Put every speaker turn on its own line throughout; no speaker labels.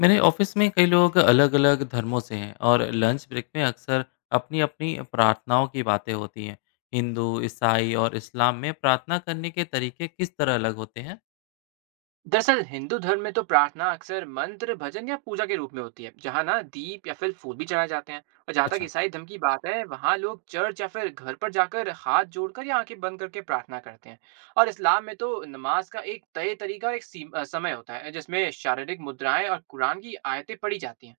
मेरे ऑफिस में कई लोग अलग अलग धर्मों से हैं, और लंच ब्रेक में अक्सर अपनी अपनी प्रार्थनाओं की बातें होती हैं। हिंदू, ईसाई और इस्लाम में प्रार्थना करने के तरीके किस तरह अलग होते हैं?
दरअसल हिंदू धर्म में तो प्रार्थना अक्सर मंत्र, भजन या पूजा के रूप में होती है, जहाँ ना दीप या फिर फूल भी चढ़ाए जाते हैं। और जहाँ तक
अच्छा।
ईसाई धर्म की बात है, वहाँ लोग चर्च या फिर घर पर जाकर हाथ जोड़कर या आंखें बंद करके प्रार्थना करते हैं। और इस्लाम में तो नमाज का एक तय तरीका और एक समय होता है, जिसमें शारीरिक मुद्राएं और कुरान की आयतें पढ़ी जाती हैं।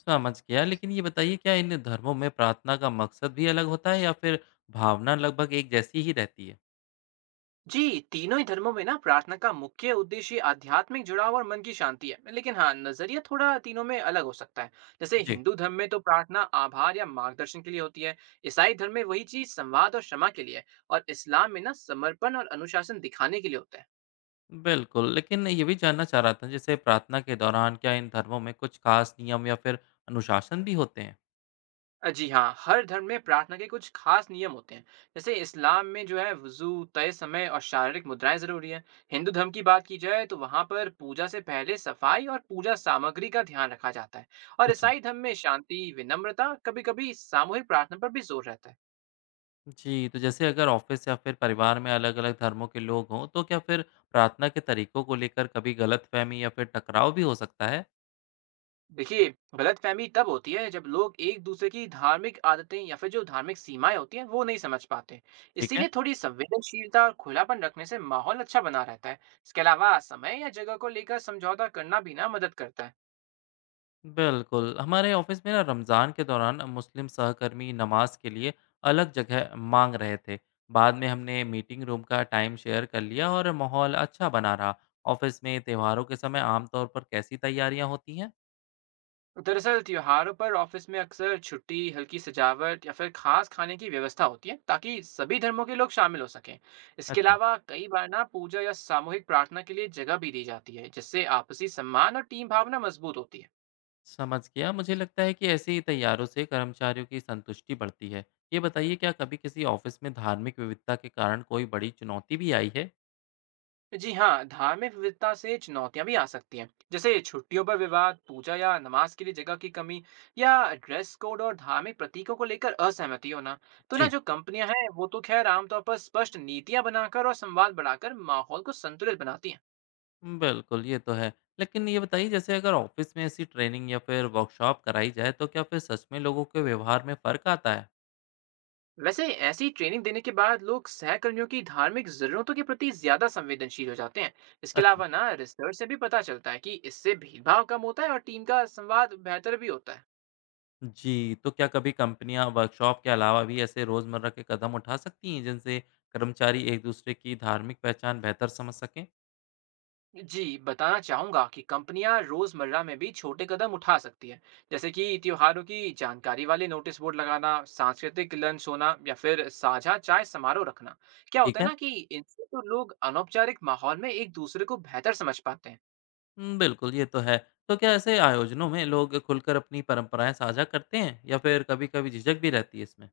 समझ गया, लेकिन ये बताइए, क्या इन धर्मों में प्रार्थना का मकसद भी अलग होता है, या फिर भावना लगभग एक जैसी ही रहती है?
जी, तीनों ही धर्मों में ना प्रार्थना का मुख्य उद्देश्य आध्यात्मिक जुड़ाव और मन की शांति है। लेकिन हाँ, नज़रिया थोड़ा तीनों में अलग हो सकता है। जैसे
जी।
हिंदू धर्म में तो प्रार्थना आभार या मार्गदर्शन के लिए होती है। ईसाई धर्म में वही चीज़ संवाद और क्षमा के लिए है। और इस्लाम में ना समर्पण और अनुशासन दिखाने के लिए होता है।
बिल्कुल, लेकिन ये भी जानना चाह रहा था, जैसे प्रार्थना के दौरान क्या इन धर्मों में कुछ खास नियम या फिर अनुशासन भी होते हैं?
जी हाँ, हर धर्म में प्रार्थना के कुछ खास नियम होते हैं। जैसे इस्लाम में जो है, वुज़ू, तय समय और शारीरिक मुद्राएँ ज़रूरी हैं। हिंदू धर्म की बात की जाए, तो वहाँ पर पूजा से पहले सफाई और पूजा सामग्री का ध्यान रखा जाता है। और
अच्छा।
ईसाई धर्म में शांति, विनम्रता, कभी-कभी सामूहिक प्रार्थना पर भी जोर रहता है।
जी, तो जैसे अगर ऑफिस या फिर परिवार में अलग-अलग धर्मों के लोग हों, तो क्या फिर प्रार्थना के तरीकों को लेकर कभी गलतफहमी या फिर टकराव भी हो सकता है?
देखिए, गलतफ़हमी तब होती है जब लोग एक दूसरे की धार्मिक आदतें या फिर जो धार्मिक सीमाएँ होती हैं, वो नहीं समझ पाते।
ठीक है।
इसीलिए थोड़ी संवेदनशीलता और खुलापन रखने से माहौल अच्छा बना रहता है। इसके अलावा समय या जगह को लेकर समझौता करना भी ना मदद करता है।
बिल्कुल, हमारे ऑफिस में ना रमज़ान के दौरान मुस्लिम सहकर्मी नमाज के लिए अलग जगह मांग रहे थे। बाद में हमने मीटिंग रूम का टाइम शेयर कर लिया और माहौल अच्छा बना रहा। ऑफिस में त्योहारों के समय आमतौर पर कैसी तैयारियां होती हैं?
दरअसल त्योहारों पर ऑफिस में अक्सर छुट्टी, हल्की सजावट या फिर खास खाने की व्यवस्था होती है, ताकि सभी धर्मों के लोग शामिल हो सकें। इसके
अच्छा।
अलावा कई बार ना पूजा या सामूहिक प्रार्थना के लिए जगह भी दी जाती है, जिससे आपसी सम्मान और टीम भावना मजबूत होती है।
समझ गया। मुझे लगता है कि ऐसे ही तैयारों से कर्मचारियों की संतुष्टि बढ़ती है। ये बताइए, क्या कभी किसी ऑफिस में धार्मिक विविधता के कारण कोई बड़ी चुनौती भी आई है?
जी हाँ, धार्मिक विविधता से चुनौतियाँ भी आ सकती हैं, जैसे छुट्टियों पर विवाद, पूजा या नमाज के लिए जगह की कमी, या ड्रेस कोड और धार्मिक प्रतीकों को लेकर असहमति होना। तो ना
जी।
जो कंपनियां हैं, वो तो खैर आमतौर पर स्पष्ट नीतियां बनाकर और संवाद बढ़ाकर माहौल को संतुलित बनाती हैं।
बिल्कुल, ये तो है। लेकिन ये बताइए, जैसे अगर ऑफिस में ऐसी ट्रेनिंग या फिर वर्कशॉप कराई जाए, तो क्या फिर सच में लोगों के व्यवहार में फर्क आता है?
वैसे ऐसी ट्रेनिंग देने के बाद लोग सहकर्मियों की धार्मिक जरूरतों के प्रति ज्यादा संवेदनशील हो जाते हैं। इसके
अच्छा।
अलावा ना रिसर्च से भी पता चलता है कि इससे भेदभाव कम होता है और टीम का संवाद बेहतर भी होता है।
जी, तो क्या कभी कंपनियां वर्कशॉप के अलावा भी ऐसे रोजमर्रा के कदम उठा सकती हैं, जिनसे कर्मचारी एक दूसरे की धार्मिक पहचान बेहतर समझ सकें?
जी, बताना चाहूँगा कि कंपनियाँ रोज़मर्रा में भी छोटे कदम उठा सकती हैं, जैसे कि त्योहारों की जानकारी वाले नोटिस बोर्ड लगाना, सांस्कृतिक लंच होना या फिर साझा चाय समारोह रखना। क्या होता
ठीक
है
है।
ना, कि इनसे तो लोग अनौपचारिक माहौल में एक दूसरे को बेहतर समझ पाते हैं।
बिल्कुल, ये तो है। तो क्या ऐसे आयोजनों में लोग खुलकर अपनी परंपराएँ साझा करते हैं, या फिर कभी-कभी झिझक भी रहती है इसमें?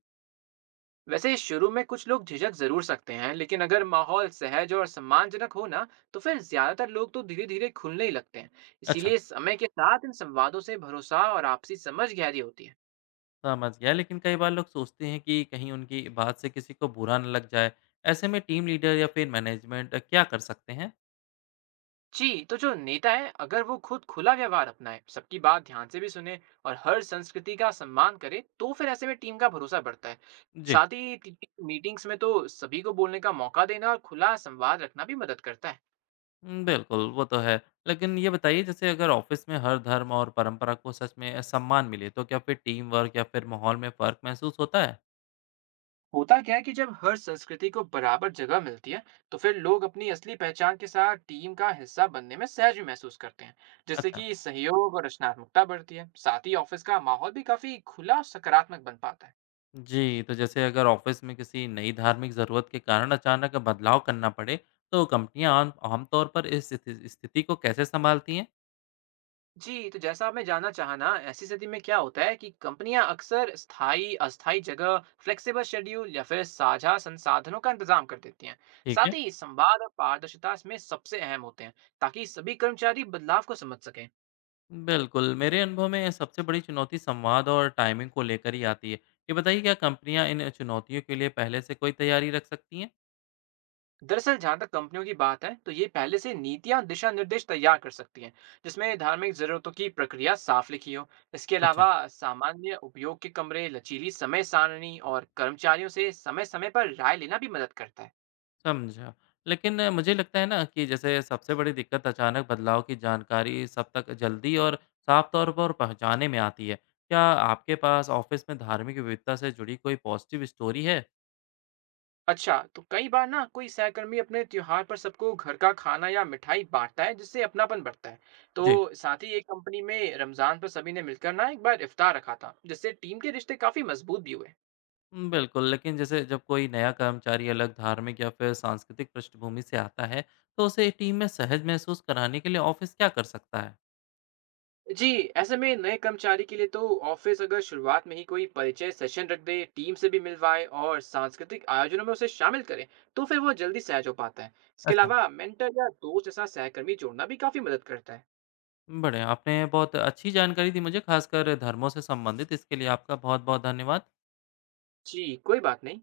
वैसे शुरू में कुछ लोग झिझक ज़रूर सकते हैं, लेकिन अगर माहौल सहज और सम्मानजनक हो ना, तो फिर ज़्यादातर लोग तो धीरे-धीरे खुलने ही लगते हैं।
अच्छा।
इसीलिए समय के साथ इन संवादों से भरोसा और आपसी समझ गहरी होती है।
समझ गया, लेकिन कई बार लोग सोचते हैं कि कहीं उनकी बात से किसी को बुरा ना लग जाए। ऐसे में टीम लीडर या फिर मैनेजमेंट क्या कर सकते हैं?
जी, तो जो नेता है, अगर वो खुद खुला व्यवहार अपनाए, सबकी बात ध्यान से भी सुने और हर संस्कृति का सम्मान करे, तो फिर ऐसे में टीम का भरोसा बढ़ता है।
जी।
साथ ही मीटिंग्स में तो सभी को बोलने का मौका देना और खुला संवाद रखना भी मदद करता है।
बिल्कुल, वो तो है। लेकिन ये बताइए, जैसे अगर ऑफ़िस में हर धर्म और परंपरा को सच में सम्मान मिले, तो क्या फिर टीम वर्क या फिर माहौल में फ़र्क महसूस होता है?
होता क्या है कि जब हर संस्कृति को बराबर जगह मिलती है, तो फिर लोग अपनी असली पहचान के साथ टीम का हिस्सा बनने में सहज भी महसूस करते हैं, जिससे
अच्छा।
कि सहयोग और रचनात्मकता बढ़ती है। साथ ही ऑफिस का माहौल भी काफी खुला और सकारात्मक बन पाता है।
जी, तो जैसे अगर ऑफिस में किसी नई धार्मिक ज़रूरत के कारण अचानक बदलाव करना पड़े, तो कंपनियाँ आम आमतौर पर इस स्थिति स्थिति को कैसे सँभालती हैं?
जी, तो जैसा आप मैं जानना चाहा ना, ऐसी स्थिति में क्या होता है कि कंपनियां अक्सर स्थायी, अस्थायी जगह, फ्लेक्सिबल शेड्यूल या फिर साझा संसाधनों का इंतजाम कर देती हैं।
ठीक
साथ
है।
ही संवाद और पारदर्शिता इसमें सबसे अहम होते हैं, ताकि सभी कर्मचारी बदलाव को समझ सकें।
बिल्कुल, मेरे अनुभव में सबसे बड़ी चुनौती संवाद और टाइमिंग को लेकर ही आती है। ये बताइए, क्या कंपनियाँ इन चुनौतियों के लिए पहले से कोई तैयारी रख सकती हैं?
दरअसल जहाँ तक कंपनियों की बात है, तो ये पहले से नीतियाँ, दिशा निर्देश तैयार कर सकती हैं, जिसमें धार्मिक जरूरतों की प्रक्रिया साफ लिखी हो। इसके
अच्छा।
अलावा सामान्य उपयोग के कमरे, लचीली समय सारणी और कर्मचारियों से समय-समय पर राय लेना भी मदद करता है।
समझा। लेकिन मुझे लगता है ना कि जैसे सबसे बड़ी दिक्कत अचानक बदलाव की जानकारी सब तक जल्दी और साफ तौर पर पहुंचाने में आती है। क्या आपके पास ऑफिस में धार्मिक विविधता से जुड़ी कोई पॉजिटिव स्टोरी है?
अच्छा, तो कई बार ना कोई सहकर्मी अपने त्योहार पर सबको घर का खाना या मिठाई बांटता है, जिससे अपनापन बढ़ता है।
जी।
तो साथ ही एक कंपनी में रमजान पर सभी ने मिलकर ना एक बार इफ्तार रखा था, जिससे टीम के रिश्ते काफी मजबूत भी हुए।
बिल्कुल, लेकिन जैसे जब कोई नया कर्मचारी अलग धार्मिक या फिर सांस्कृतिक पृष्ठभूमि से आता है, तो उसे टीम में सहज महसूस कराने के लिए ऑफिस क्या कर सकता है?
जी, ऐसे में नए कर्मचारी के लिए तो ऑफिस अगर शुरुआत में ही कोई परिचय सेशन रख दे, टीम से भी मिलवाए और सांस्कृतिक आयोजनों में उसे शामिल करे, तो फिर वो जल्दी सहज हो पाता है। इसके
अच्छा।
अलावा मेंटर या दोस्त जैसा सहकर्मी जोड़ना भी काफी मदद करता है।
बढ़िया, आपने बहुत अच्छी जानकारी दी मुझे, खासकर धर्मों से संबंधित। इसके लिए आपका बहुत-बहुत धन्यवाद।
जी, कोई बात नहीं।